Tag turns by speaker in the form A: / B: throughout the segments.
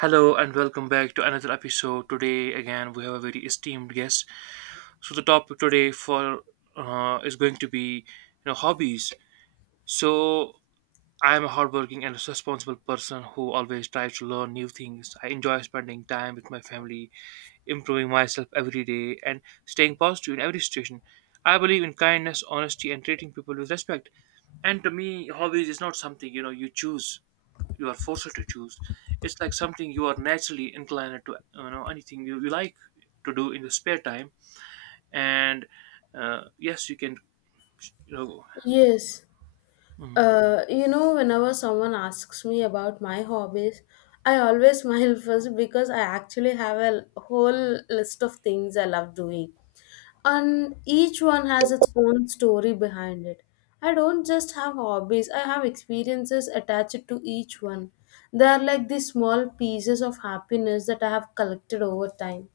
A: Hello and welcome back to another episode. Today again we have a very esteemed guest. So the topic today for is going to be hobbies. So I am a hardworking and responsible person who always tries to learn new things. I enjoy spending time with my family, improving myself every day, and staying positive in every situation. I believe in kindness, honesty, and treating people with respect. And to me, hobbies is not something you choose, you are forced to choose. It's like something you are naturally inclined to, anything you, like to do in your spare time, and yes you can you know
B: Yes,
A: mhm,
B: whenever someone asks me about my hobbies, I always smile first because I actually have a whole list of things I love doing, and each one has its own story behind it. I don't just have hobbies, I have experiences attached to each one. They are like the small pieces of happiness that I have collected over time.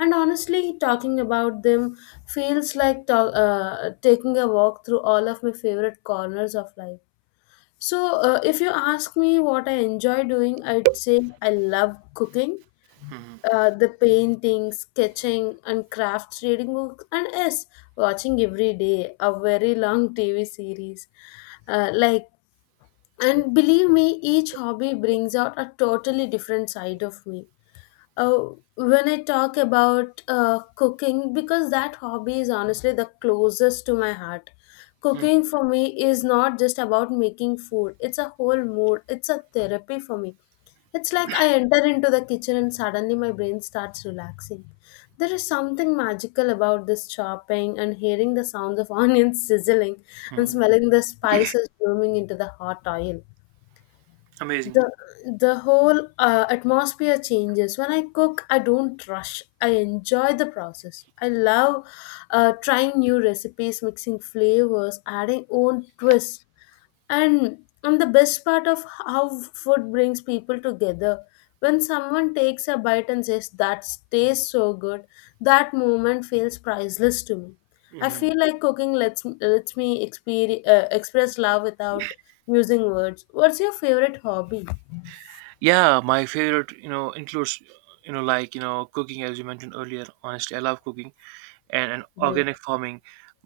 B: And honestly, talking about them feels like taking a walk through all of my favorite corners of life. So, if you ask me what I enjoy doing, I'd say I love cooking,
A: mhm,
B: the painting, sketching, and craft reading books, and yes, watching every day a very long TV series. Uh, like, and believe me, each hobby brings out a totally different side of me uh, when I talk about cooking, because that hobby is honestly the closest to my heart.
A: mhm,
B: Cooking for me is not just about making food, it's a whole mood, it's a therapy for me. It's like I enter into the kitchen and suddenly my brain starts relaxing. There is something magical about this chopping and hearing the sounds of onions sizzling and
A: mhm.
B: smelling the spices blooming into the hot oil.
A: Amazing.
B: The the whole atmosphere changes when I cook. I don't rush, I enjoy the process. I love trying new recipes, mixing flavors, adding own twists. And the best part of how food brings people together, when someone takes a bite and says that tastes so good, that moment feels priceless to me. I
A: Hmm.
B: feel like cooking lets me express love without using words. What's your favorite hobby?
A: Yeah, my favorite includes, cooking as you mentioned earlier. Honestly, I love cooking, and organic
B: Great.
A: farming.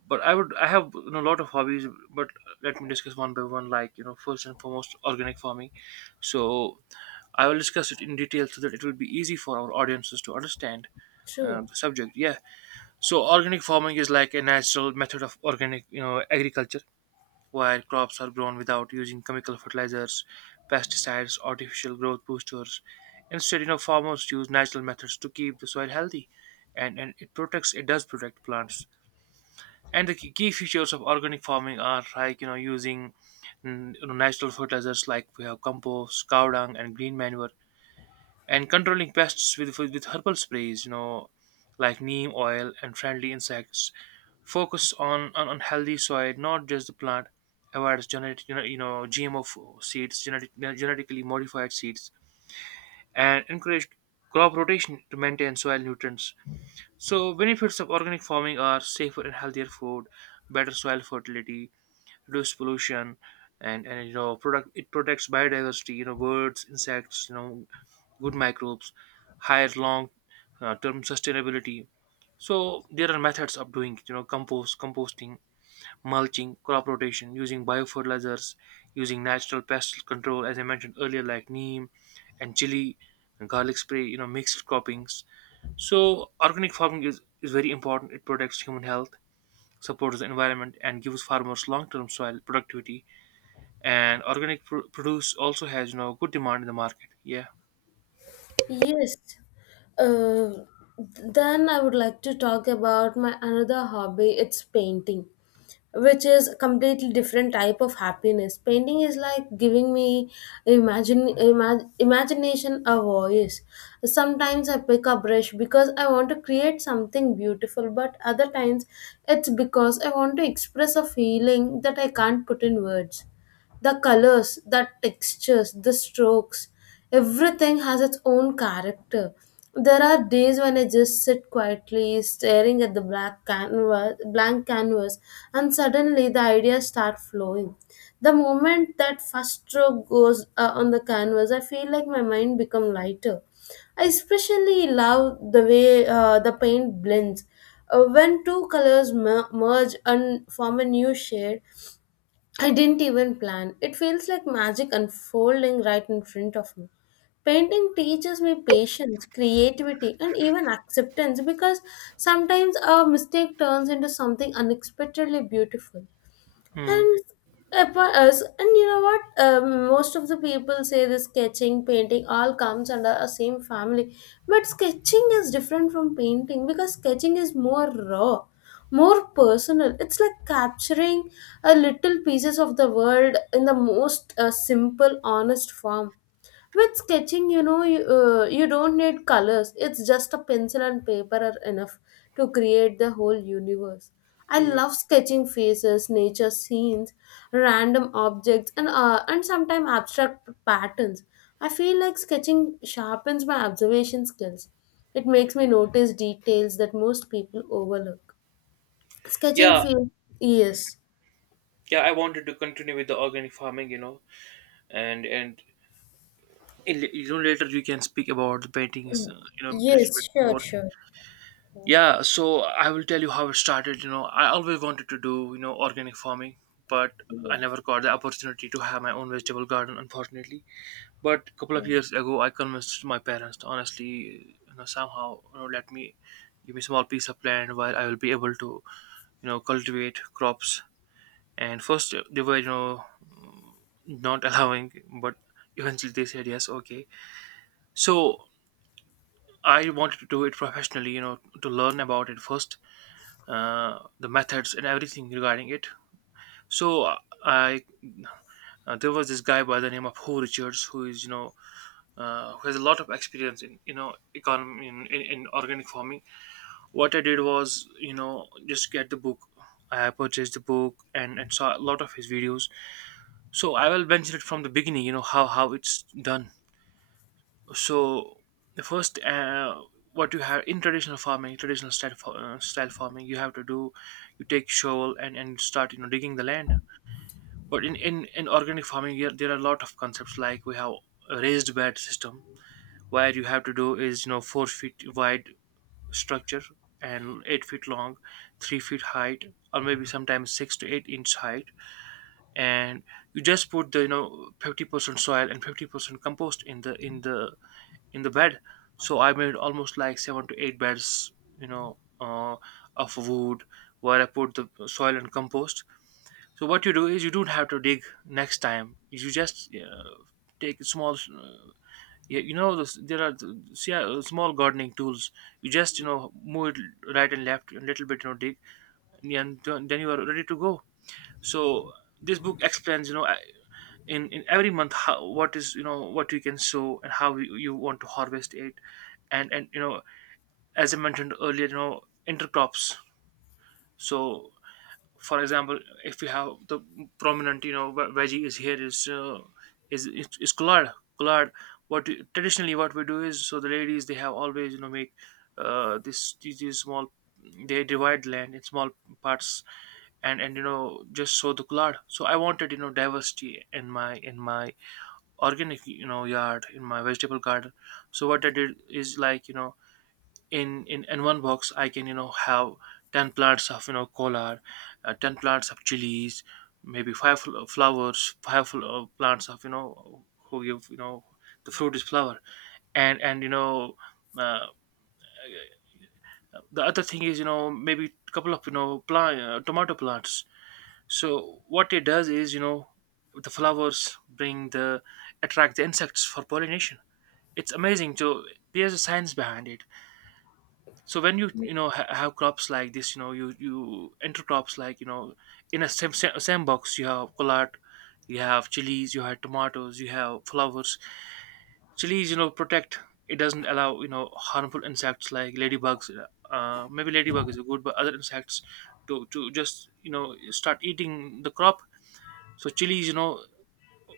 A: But I would, I have, a lot of hobbies. But let me discuss one by one, first and foremost, organic farming. So I will discuss it in detail so that it will be easy for our audiences to understand
B: True.
A: the subject. Yeah. So organic farming is like a natural method of organic, agriculture, where crops are grown without using chemical fertilizers, pesticides, artificial growth boosters. Instead, farmers use natural methods to keep the soil healthy, and it protects. It does protect plants. And the key features of organic farming are using natural fertilizers like we have compost, cow dung, and green manure, and controlling pests with herbal sprays, like neem oil and friendly insects, focus on on healthy soil not just the plant, avoid genetic, GMO seeds, genetic, genetically modified seeds, and encourage crop rotation to maintain soil nutrients. So benefits of organic farming are safer and healthier food, better soil fertility, reduced pollution, and product it protects biodiversity, birds, insects, good microbes, higher long term sustainability. So there are methods of doing, compost, composting, mulching, crop rotation, using biofertilizers, using natural pest control, as I mentioned earlier, like neem, and chili, and garlic spray, mixed croppings. So organic farming is very important. It protects human health, supports the environment, and gives farmers long-term soil productivity. And organic pr- produce also has, good demand in the market. Yeah.
B: Yes. Uh, then I would like to talk about my another hobby. It's painting, which is a completely different type of happiness. Painting is like giving me imagination a voice. Sometimes I pick a brush because I want to create something beautiful, but other times it's because I want to express a feeling that I can't put in words. The colors, the textures, the strokes, everything has its own character. There are days when I just sit quietly staring at the blank canvas, and suddenly the ideas start flowing. The moment that first stroke goes on the canvas, I feel like my mind become lighter. I especially love the way the paint blends. When two colors merge and form a new shade, I didn't even plan. It feels like magic unfolding right in front of me. Painting teaches me patience, creativity, and even acceptance, because sometimes a mistake turns into something unexpectedly beautiful.
A: Hmm.
B: And upon us, and you know what, most of the people say this sketching painting all comes under a same family, but sketching is different from painting because sketching is more raw, more personal. It's like capturing a little pieces of the world in the most simple honest form. With sketching, you know, you don't need colors. It's just a pencil and paper are enough to create the whole universe. I
A: Hmm.
B: love sketching faces, nature scenes, random objects, and and sometimes abstract patterns. I feel like sketching sharpens my observation skills. It makes me notice details that most people overlook. Sketching
A: Yeah,
B: feels. Yes,
A: yeah, I wanted to continue with the organic farming, and in, later we can speak about the paintings, a little
B: yes,
A: bit
B: sure,
A: more.
B: sure, sure.
A: Yeah, so I will tell you how it started. I always wanted to do, organic farming, but I
B: Yes.
A: never got the opportunity to have my own vegetable garden, unfortunately. But a couple of
B: Okay.
A: years ago I convinced my parents to, honestly, somehow, let me, give me, small piece of land where I will be able to cultivate crops. And first they were, not allowing, but eventually they said yes, okay. So I wanted to do it professionally, to learn about it first, the methods and everything regarding it. So I there was this guy by the name of Ho Richards, who is, who has a lot of experience in, economy in organic farming. What I did was, just get the book. I purchased the book, and saw a lot of his videos. So I will mention it from the beginning, how, it's done. So the first, what you have in traditional farming, style farming, you have to do, you take shovel and start, digging the land. But in organic farming, yeah, there are a lot of concepts. Like we have a raised bed system, where you have to do is, 4 feet wide structure, and 8 feet long, 3 feet height, or maybe sometimes 6 to 8 inch height, and you just put the, 50% soil and 50% compost in the, in the bed. So I made almost like 7 to 8 beds, you know uh, of wood, where I put the soil and compost. So what you do is, you don't have to dig next time. You just take small, those- there are th- see, small gardening tools. You just, move it right and left a little bit, dig, and then you are ready to go. So this book explains, in, every month, how, what is, what you can sow and how you, want to harvest it, and, as I mentioned earlier, intercrops. So for example, if you have the prominent, ve- veggie is here is is collard. Collard. What you- traditionally what we do is, so the ladies, they have always, make this, these small, they divide land in small parts, and, just sow the collard. So I wanted, diversity in my, organic, yard, in my vegetable garden. So what I did is in one box I can, have 10 plants of, collard, 10 plants of chilies, maybe five flowers, five plants of, who give, the fruit is flower, and, uh, the other thing is, maybe couple of, plant tomato plants. So what it does is, the flowers bring the, attract the insects for pollination. It's amazing. So there's a science behind it. So when you know have crops like this, you, enter crops, in a same box, you have collard, you have chilies, you have tomatoes, you have flowers. Chilies, protect. It doesn't allow, harmful insects like ladybugs, maybe ladybug is good, but other insects, to just, start eating the crop. So chilies, you know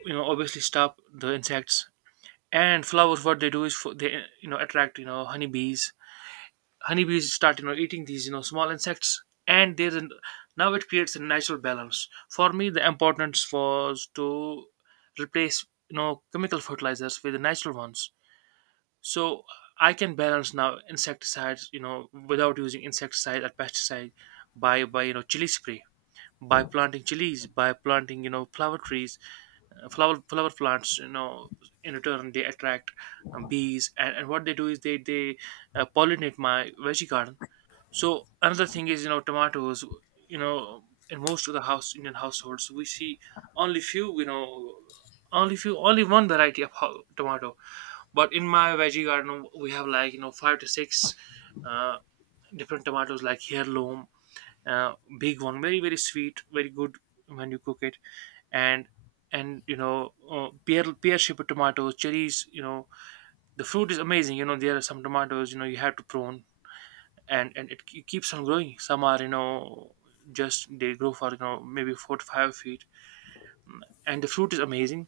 A: you know obviously stop the insects. And flowers, what they do is, for they, attract, honeybees. Honeybees start, eating these, small insects, and there's an, now it creates a natural balance. For me the importance was to replace, chemical fertilizers with the natural ones. So I can balance now insecticides, without using insecticide or pesticide, by chili spray, by planting chilies, by planting, flower trees, flower plants, in return they attract bees, and what they do is they pollinate my veggie garden. So another thing is, tomatoes. You know, in most of the house Indian households, we see only few. Only few, only one variety of ho- tomato. But in my veggie garden we have five to six uh, different tomatoes, like heirloom, big one, very, very sweet, very good when you cook it, and, pear shaped tomatoes, cherries. The fruit is amazing. There are some tomatoes, you have to prune, and it ke- keeps on growing. Some are, just they grow for, maybe 4 to 5 feet, and the fruit is amazing.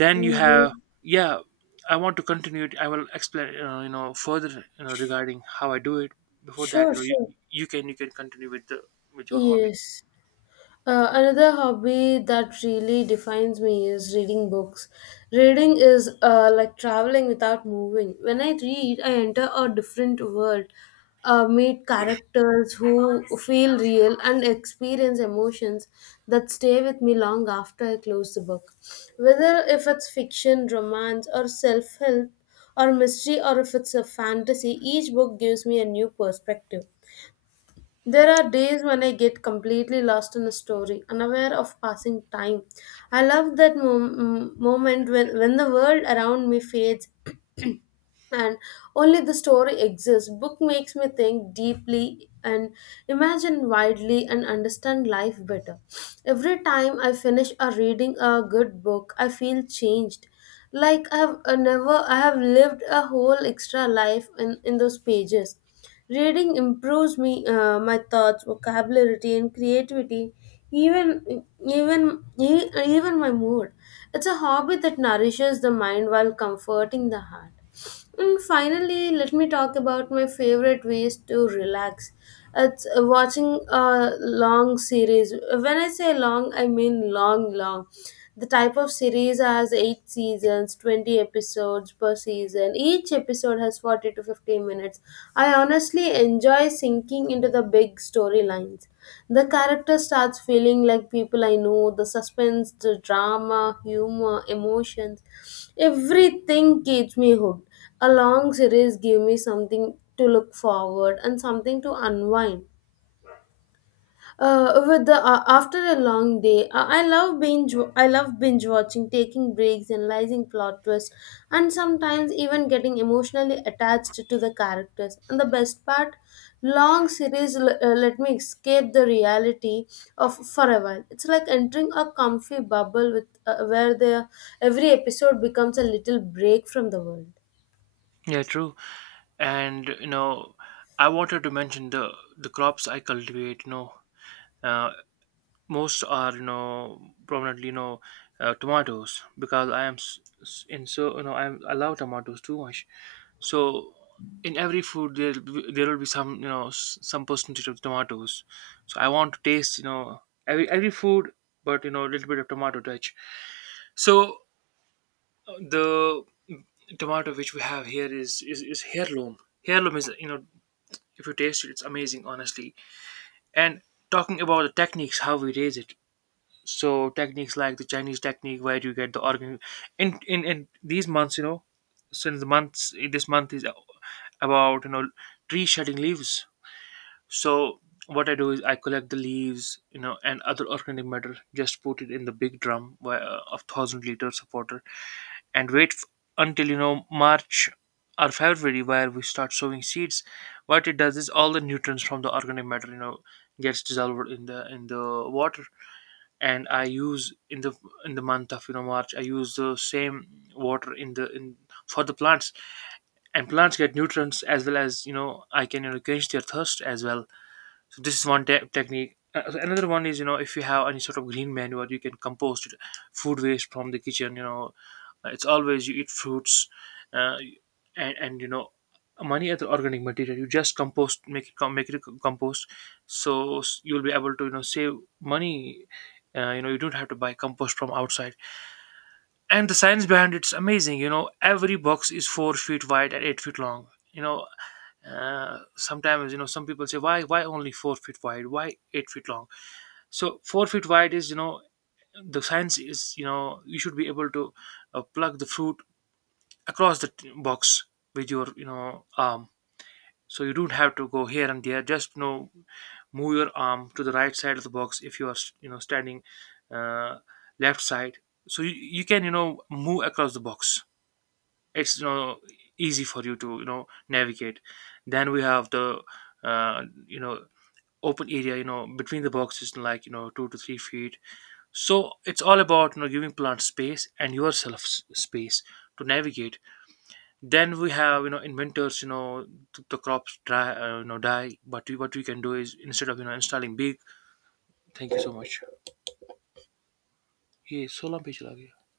A: Then you
B: Can you?
A: have- Yeah, I want to continue it, I will explain, further, regarding how I do it. Before that,
B: Sure,
A: you,
B: sure.
A: you can, continue with the, with your hobby.
B: Yes. Another hobby that really defines me is reading books. Reading is like traveling without moving. When I read, I enter a different world, meet characters who feel real, and experience emotions that stay with me long after I close the book. Whether if it's fiction, romance, or self help, or mystery, or if it's a fantasy, each book gives me a new perspective. There are days when I get completely lost in a story, unaware of passing time. I love that moment when the world around me fades, and only the story exists. Book makes me think deeply and imagine widely and understand life better. Every time I finish a reading a good book, I feel changed, like I have never I have lived a whole extra life in those pages. Reading improves me, my thoughts, vocabulary, and creativity, even my mood. It's a hobby that nourishes the mind while comforting the heart. And finally, let me talk about my favorite ways to relax. It's watching a long series. When I say long, I mean long, long. The type of series has 8 seasons, 20 episodes per season. Each episode has 40 to 15 minutes. I honestly enjoy sinking into the big storylines. The character starts feeling like people I know, the suspense, the drama, humor, emotions. Everything keeps me hooked. A long series gave me something to look forward and something to unwind. With the After a long day, I love binge. I love binge watching, taking breaks, analyzing plot twists, and sometimes even getting emotionally attached to the characters. And the best part, long series let me escape the reality of for a while. It's like entering a comfy bubble with where the every episode becomes a little break from the world.
A: Yeah true, and I wanted to mention the crops I cultivate, uh, most are, prominently, tomatoes. Because I am in, so I'm, I love tomatoes too much. So in every food there, there will be some, some percentage of tomatoes. So I want to taste, every, food, but a little bit of tomato touch. So the tomato which we have here is heirloom. Heirloom is, if you taste it, it's amazing, honestly. And talking about the techniques how we raise it, so techniques like the Chinese technique, where you get the organ in, in these months, since the months, this month is about, tree shedding leaves. So what I do is, I collect the leaves, and other organic matter, just put it in the big drum where, of 1,000 liters of water, and wait until, March or February, where we start sowing seeds. What it does is, all the nutrients from the organic matter, gets dissolved in the, water. And I use in the, in the month of, March, I use the same water in the, in for the plants, and plants get nutrients, as well as, I can, quench their thirst as well. So this is one te- technique. So another one is, if you have any sort of green manure, you can compost it- food waste from the kitchen. It's always you eat fruits, uh, and, many other organic material. You just compost, make it com- make it a compost, so s- you'll be able to, save money. You don't have to buy compost from outside. And the science behind it's amazing. Every box is 4 feet wide and 8 feet long. You know sometimes, some people say why only 4 feet wide, why 8 feet long. So 4 feet wide is, the science is, you should be able to plug the fruit across the t- box with your, arm, so you don't have to go here and there, just, move your arm to the right side of the box if you are, standing, uh, left side. So you, can, move across the box. It's, easy for you to, navigate. Then we have the, uh, you know open area, between the boxes, 2 to 3 feet. So it's all about, giving plants space and yourself s- space to navigate. Then we have, in winters, th- the crops dry, die, but we, what we can do is instead of, installing big... thank you so much. Yeah, solar page lag gaya.